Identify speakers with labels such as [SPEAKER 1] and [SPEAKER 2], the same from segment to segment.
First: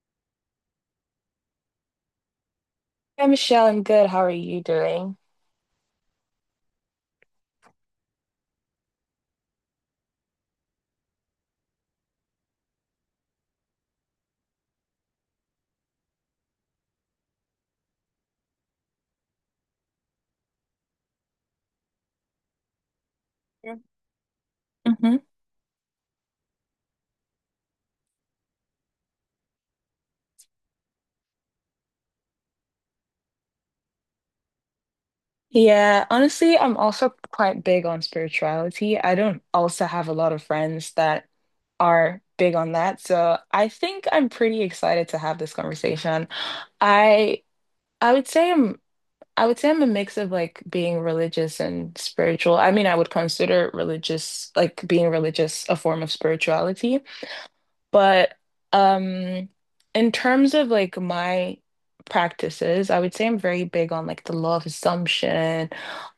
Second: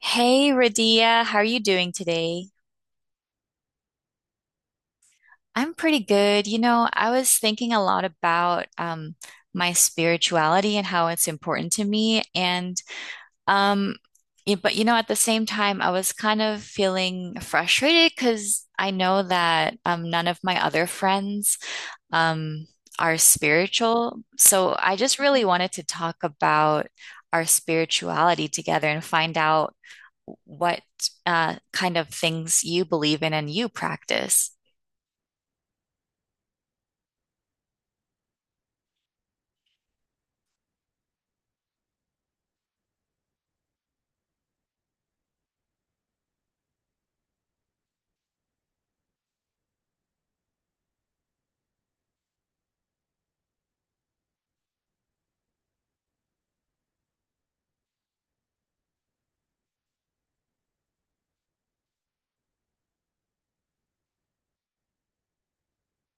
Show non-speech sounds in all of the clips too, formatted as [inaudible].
[SPEAKER 1] Hey, Radia, how are you doing today?
[SPEAKER 2] Hi, Michelle. I'm good. How are you doing?
[SPEAKER 1] I'm pretty good. You know, I was thinking a lot about my spirituality and how it's important to me. Um, yeah, but you know, at the same time, I was kind of feeling frustrated because I know that none of my other friends um, are spiritual. So I just
[SPEAKER 2] Mm-hmm.
[SPEAKER 1] really wanted to talk about our spirituality together and find out what kind of things you believe in and you practice.
[SPEAKER 2] Yeah, honestly, I'm also quite big on spirituality. I don't also have a lot of friends that are big on that, so I think I'm pretty excited to have this conversation. I I would say I'm I would say I'm a mix of like being religious and spiritual. I mean, I would consider religious, like being religious, a form of spirituality. But um in terms of like my practices, I would say I'm very big on like the law of assumption,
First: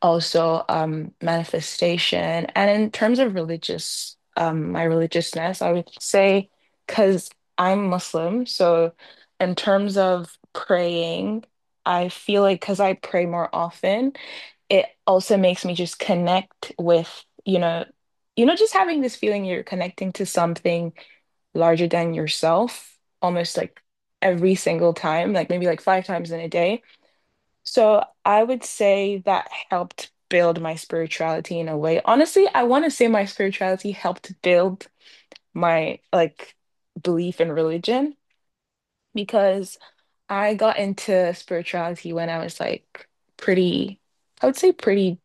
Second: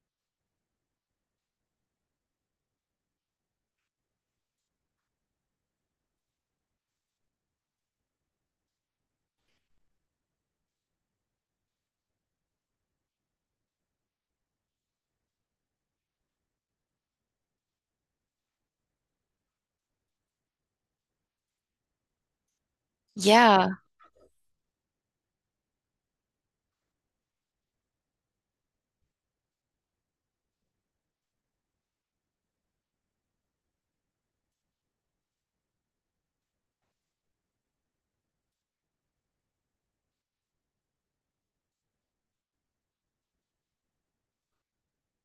[SPEAKER 2] also manifestation. And in terms of religious my religiousness, I would say because I'm Muslim, so in terms of praying, I feel like because I pray more often, it also makes me just connect with, just having this feeling you're connecting to something larger than yourself, almost
[SPEAKER 1] Yeah.
[SPEAKER 2] like every single time, like maybe like five times in a day. So I would say that helped build my spirituality in a way. Honestly, I want to say my spirituality helped build my like belief in religion because I got into spirituality when I was like pretty, I would say pretty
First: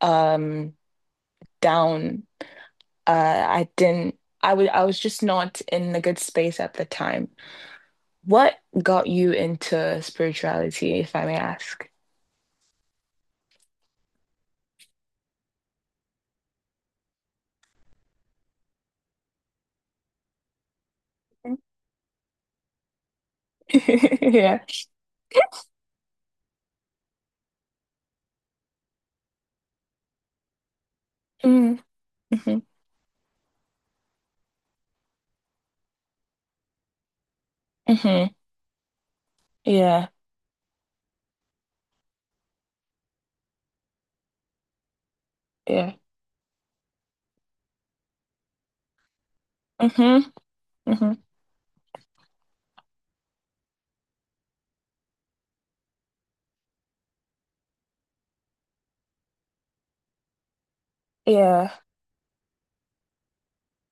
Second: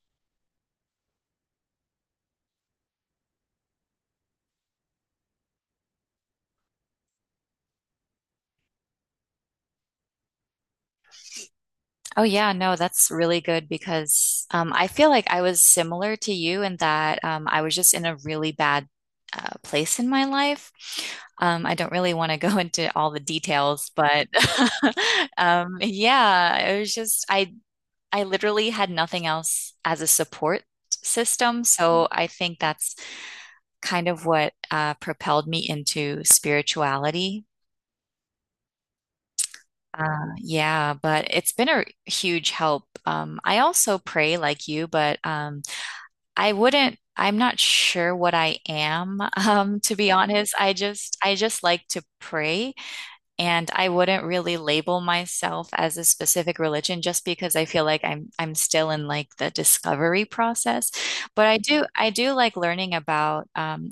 [SPEAKER 2] um down. I didn't I would I was just not in a good space at the time. What got you into spirituality, if I may ask? [laughs]
[SPEAKER 1] Oh, yeah. No, that's really good because I feel like I was similar to you in that I was just in a really bad place in my life. I don't really want to [laughs] go into all the details, but
[SPEAKER 2] Yeah.
[SPEAKER 1] [laughs] yeah, it was just, I literally had nothing else as a support system.
[SPEAKER 2] Mm,
[SPEAKER 1] So I think
[SPEAKER 2] hmm
[SPEAKER 1] that's kind of what propelled me into spirituality.
[SPEAKER 2] hmm. Yeah.
[SPEAKER 1] Yeah, but it's been a huge help. I also pray like you, but
[SPEAKER 2] Yeah.
[SPEAKER 1] I wouldn't, I'm not sure what I am, [laughs] to be
[SPEAKER 2] Hmm
[SPEAKER 1] honest.
[SPEAKER 2] hmm.
[SPEAKER 1] I just like to pray. And I wouldn't really label myself as a specific religion just because I feel like I'm still in like the discovery process. But
[SPEAKER 2] Yeah.
[SPEAKER 1] I do like learning about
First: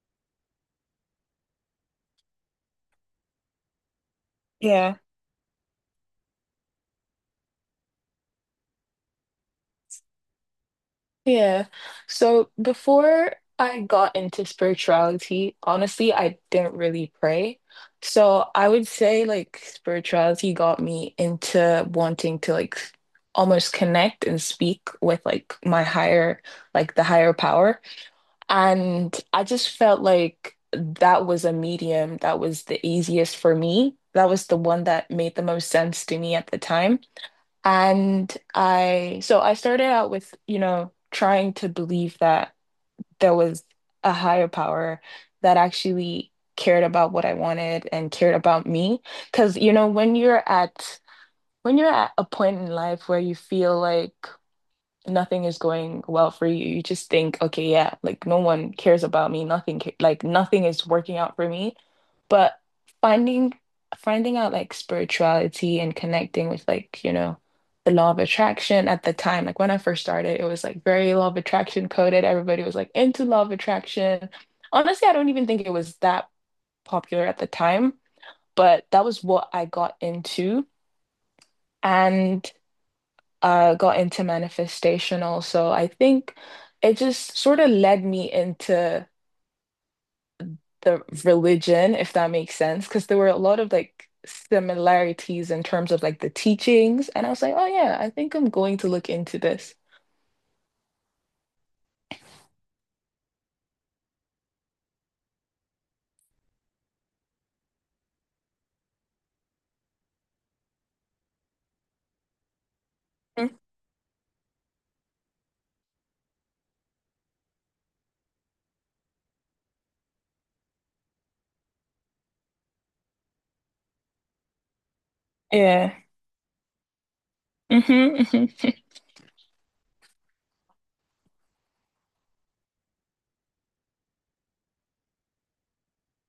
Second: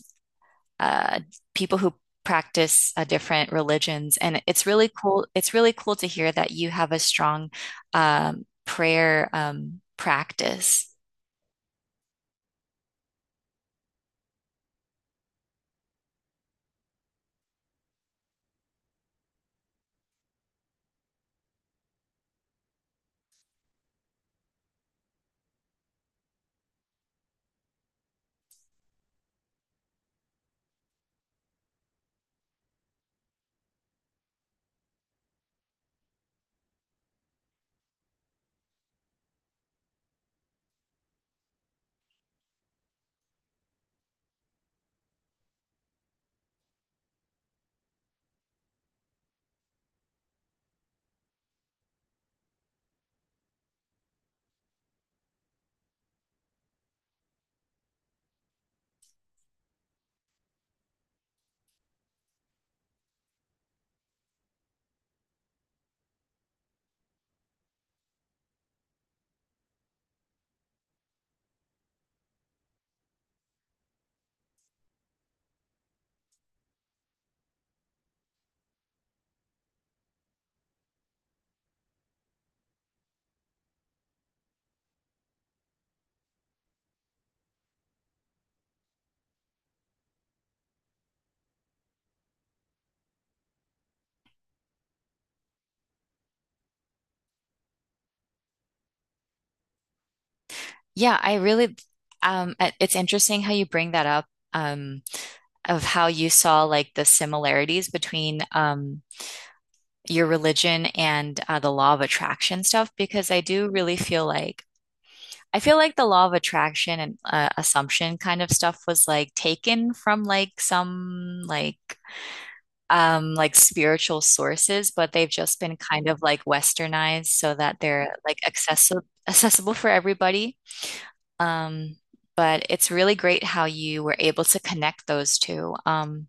[SPEAKER 1] uh, people who practice different religions, and it's really
[SPEAKER 2] Yeah.
[SPEAKER 1] cool. It's really cool to hear that you have a strong prayer practice.
[SPEAKER 2] Yeah. So before I got into spirituality, honestly, I didn't really pray. So I would say like spirituality got me into wanting to like almost connect and speak with like my higher, like the higher power. And I just felt like that was a medium that was the easiest for me. That was the one that made the most sense to me at the time. So I started out with, you know, trying to believe that there was a higher power that actually cared about what I wanted and cared about me. Because, you know, when you're at a point in life where you feel like nothing is going well for you. You just think, okay, yeah, like no one cares about me. Nothing, ca- like nothing is working out for me. But finding finding out like spirituality and connecting with, like, you know, the law of attraction at the time, like when I first started, it was like very law of attraction coded. Everybody was like into law of attraction. Honestly, I don't even think it was that popular at the time, but that was what I got into. And got into manifestation also. I think it just sort of led me into the religion, if that makes sense, because there were a lot of like similarities in terms of like the teachings. And I was like, oh yeah, I think I'm going to look into this.
[SPEAKER 1] Yeah, I really. It- it's interesting how you bring that up. Um, of how you saw like the similarities between your religion and the law of attraction stuff because I
[SPEAKER 2] Mm.
[SPEAKER 1] do really feel like I feel like the law of attraction and assumption kind of stuff was like taken from like some like spiritual sources, but they've just been
[SPEAKER 2] Yeah.
[SPEAKER 1] kind of like westernized so that
[SPEAKER 2] Mm-hmm,
[SPEAKER 1] they're like
[SPEAKER 2] mm-hmm,
[SPEAKER 1] accessible for everybody. Um, but it's really great how you were able to connect those two.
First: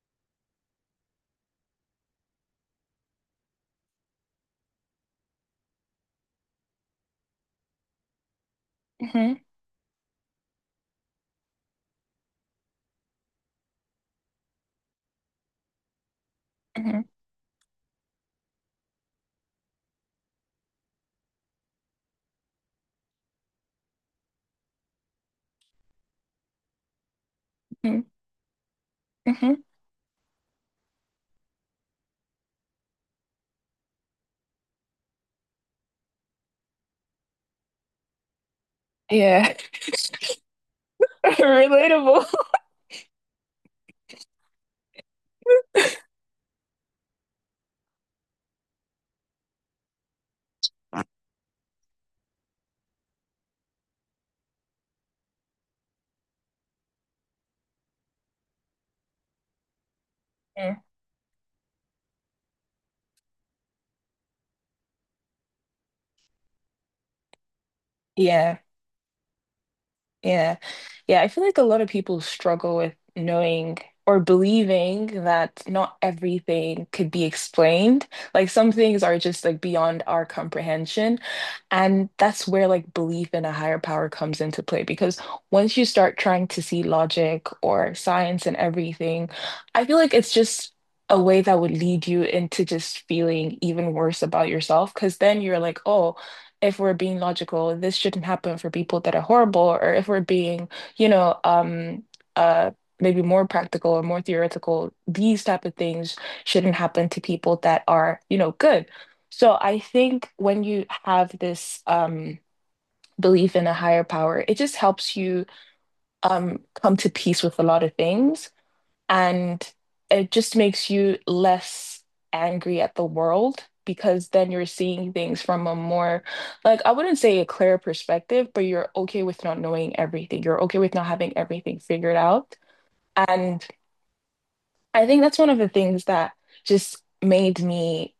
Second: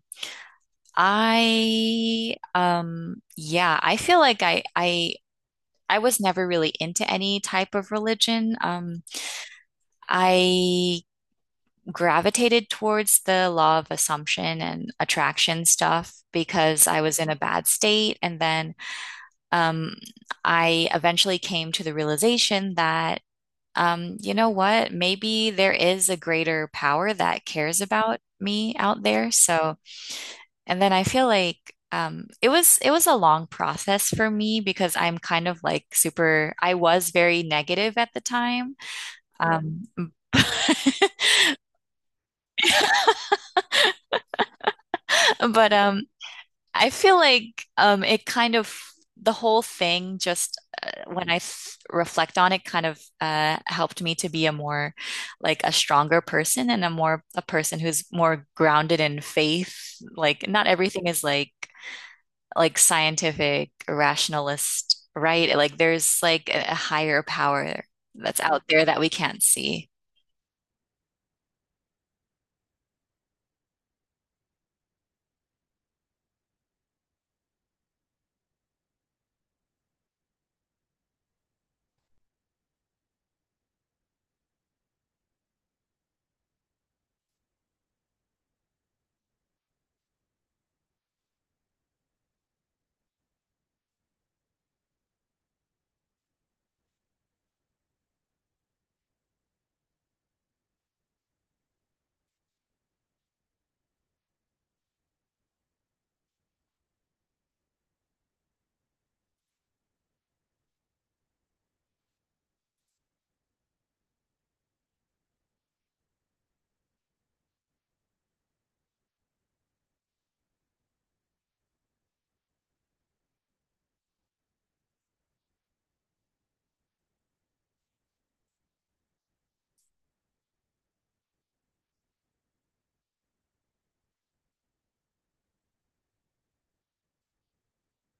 [SPEAKER 1] I yeah, I feel like I was never really into any type of religion.
[SPEAKER 2] mm-hmm,
[SPEAKER 1] I gravitated towards the law of assumption and attraction stuff because I
[SPEAKER 2] mm-hmm,
[SPEAKER 1] was in a bad state. And then um, I eventually came to the realization that, you know what, maybe there is a greater power that cares
[SPEAKER 2] mm-hmm.
[SPEAKER 1] about me out there.
[SPEAKER 2] Mm-hmm.
[SPEAKER 1] So and then I feel like it was a long process for me because I'm kind of like super, I was very negative at the time.
[SPEAKER 2] Yeah.
[SPEAKER 1] Um, [laughs]
[SPEAKER 2] [laughs] Relatable.
[SPEAKER 1] but I feel like it kind of the whole thing just when I th reflect on it kind of helped me to be a more like a stronger person and a more a person who's more grounded in faith. Like not
[SPEAKER 2] Mm.
[SPEAKER 1] everything is like scientific rationalist, right? Like there's like a higher power that's
[SPEAKER 2] Yeah.
[SPEAKER 1] out there that we can't see.
[SPEAKER 2] Yeah. Yeah, I feel like a lot of people struggle with knowing or believing that not everything could be explained. Like some things are just like beyond our comprehension. And that's where like belief in a higher power comes into play because once you start trying to see logic or science and everything, I feel like it's just a way that would lead you into just feeling even worse about yourself, because then you're like, oh, if we're being logical, this shouldn't happen for people that are horrible, or if we're being, you know, uh, maybe more practical or more theoretical, these type of things shouldn't happen to people that are, you know, good. So I think when you have this belief in a higher power, it just helps you come to peace with a lot of things. And it just makes you less angry at the world, because then you're seeing things from a more, like, I wouldn't say a clear perspective, but you're okay with not knowing everything. You're okay with not having everything figured out. And I think that's one of the things that just made me,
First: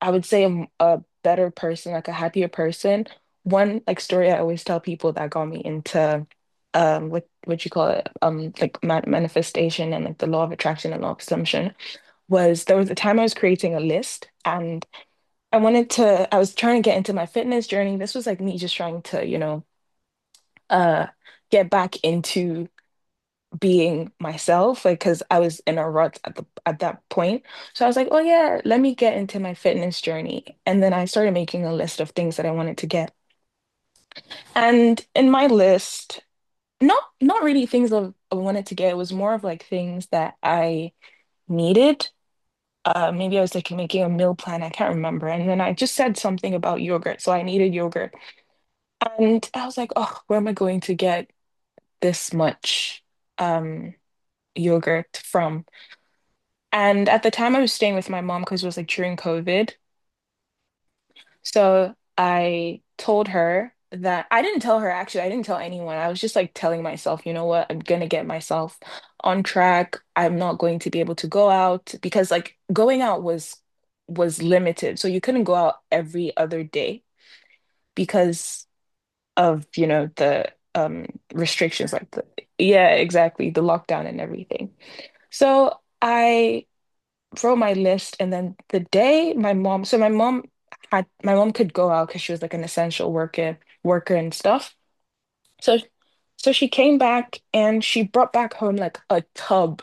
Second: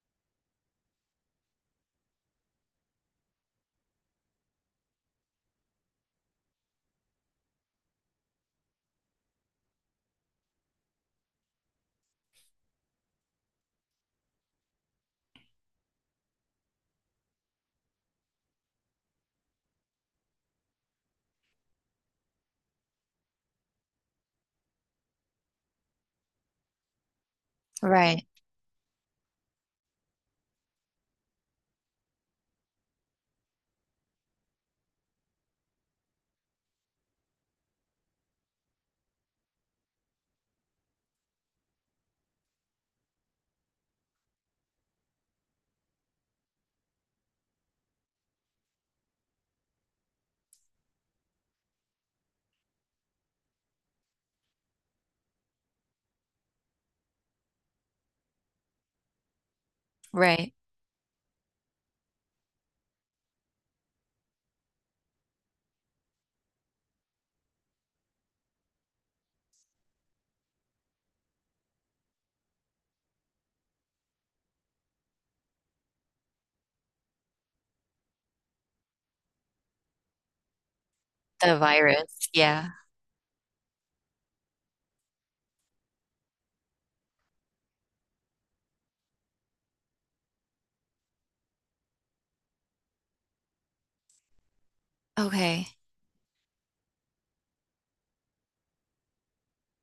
[SPEAKER 2] I would say, a better person, like a happier person. One like story I always tell people that got me into what you call it, like ma manifestation and like the law of attraction and law of assumption, was there was a time I was creating a list, and I was trying to get into my fitness journey. This was like me just trying to, you know, uh get back into being myself, like because I was in a rut at the at that point. So I was like, oh
[SPEAKER 1] Right,
[SPEAKER 2] yeah, let me get into my fitness journey. And then I started making a list of things that I wanted to get. And in my list, not really things that I wanted to get, it was more of like things that I needed. Maybe I was like making a meal plan. I can't remember. And then I just said something about yogurt. So I needed yogurt. And I was like, oh, where am I going to get this much um, yogurt from? And at the time I was staying with my mom, because it was like during COVID.
[SPEAKER 1] right.
[SPEAKER 2] So I didn't tell her, actually, I didn't tell anyone. I was just like telling myself, you know what, I'm gonna get myself on track. I'm not going to be able to go out because like going out was limited. So you couldn't go out every other day because of, you know, the
[SPEAKER 1] The
[SPEAKER 2] restrictions, like, the
[SPEAKER 1] virus. Yeah.
[SPEAKER 2] yeah, exactly, the lockdown and everything. So I wrote my list, and then the day my mom so my mom had my mom could go out because she was like an essential worker and stuff,
[SPEAKER 1] Okay.
[SPEAKER 2] so so she came back, and she brought back home like a tub,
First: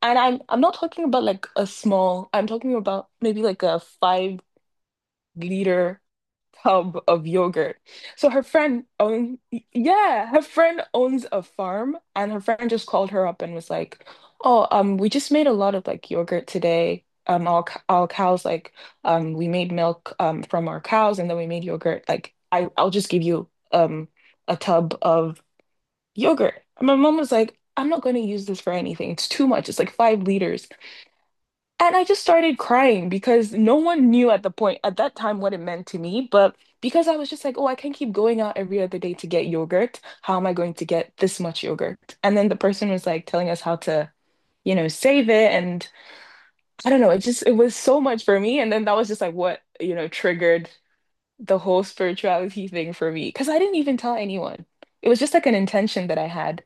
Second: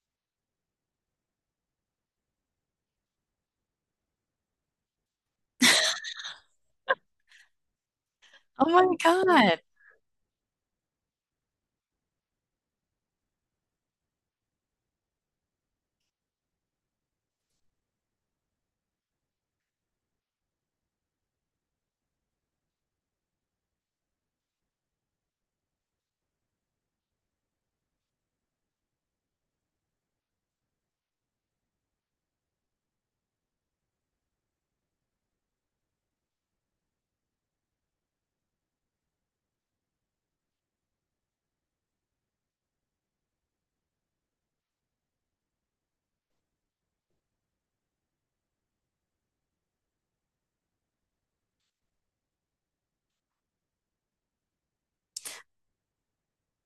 [SPEAKER 2] and I'm not talking about like a small, I'm talking about maybe like a 5-liter tub of yogurt. So her
[SPEAKER 1] Oh
[SPEAKER 2] friend
[SPEAKER 1] my
[SPEAKER 2] own
[SPEAKER 1] God.
[SPEAKER 2] yeah, her friend owns a farm, and her friend just called her up and was like, "Oh, we just made a lot of like yogurt today. All cows, like, we made milk from our cows, and then we made yogurt. Like, I'll just give you a tub of yogurt." And my mom was like, "I'm not going to use this for anything. It's too much. It's like 5 liters." And I just started crying, because no one knew at the point at that time what it meant to me. But because I was just like, oh, I can't keep going out every other day to get yogurt. How am I going to get this much yogurt? And then the person was like telling us how to, you know, save it. And I don't know, it was so much for me. And then that was just like what, you know, triggered the whole spirituality thing for me. Because I didn't even tell anyone. It was just like an intention that I had.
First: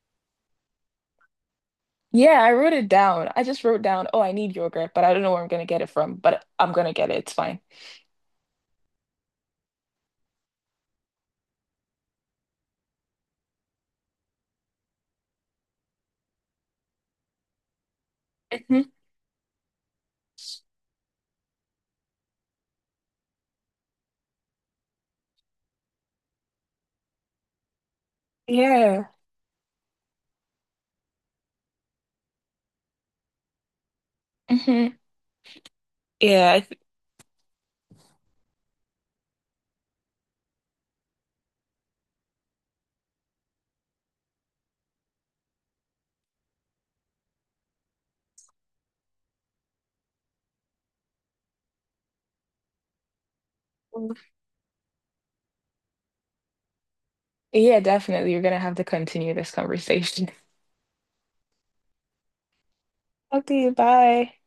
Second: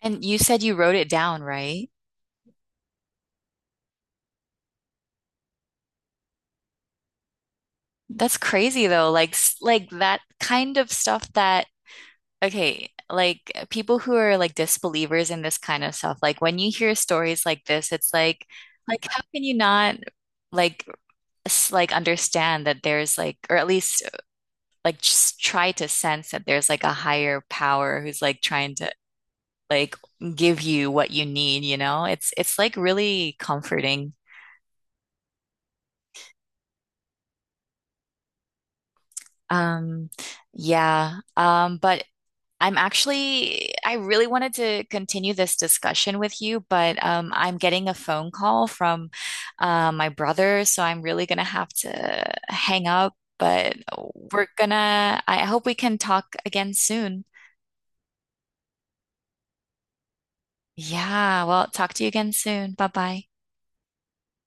[SPEAKER 1] And you said you wrote it down, right?
[SPEAKER 2] Yeah, I wrote it down. I just wrote down, oh, I need yogurt, but I don't know where I'm gonna get it from, but I'm gonna get it. It's fine.
[SPEAKER 1] That's crazy though. Like s- like that kind of stuff that okay, like people who are like disbelievers in this kind of stuff, like when you hear stories like this, it's like how can you not like s- like understand that there's like, or at least like just try to sense that there's like a higher power who's like trying to
[SPEAKER 2] Yeah.
[SPEAKER 1] like give you what you need, you know? It's like really comforting.
[SPEAKER 2] Hmm. Yeah.
[SPEAKER 1] Um, yeah. But I'm actually, I really wanted to continue this discussion with you, but I'm getting a phone call from my brother, so I'm really gonna have to hang up. But we're gonna, I hope we can talk again soon.
[SPEAKER 2] Yeah, definitely. You're gonna have to continue this conversation. [laughs]
[SPEAKER 1] Yeah, well, talk to you again soon. Bye bye.
[SPEAKER 2] Okay, bye.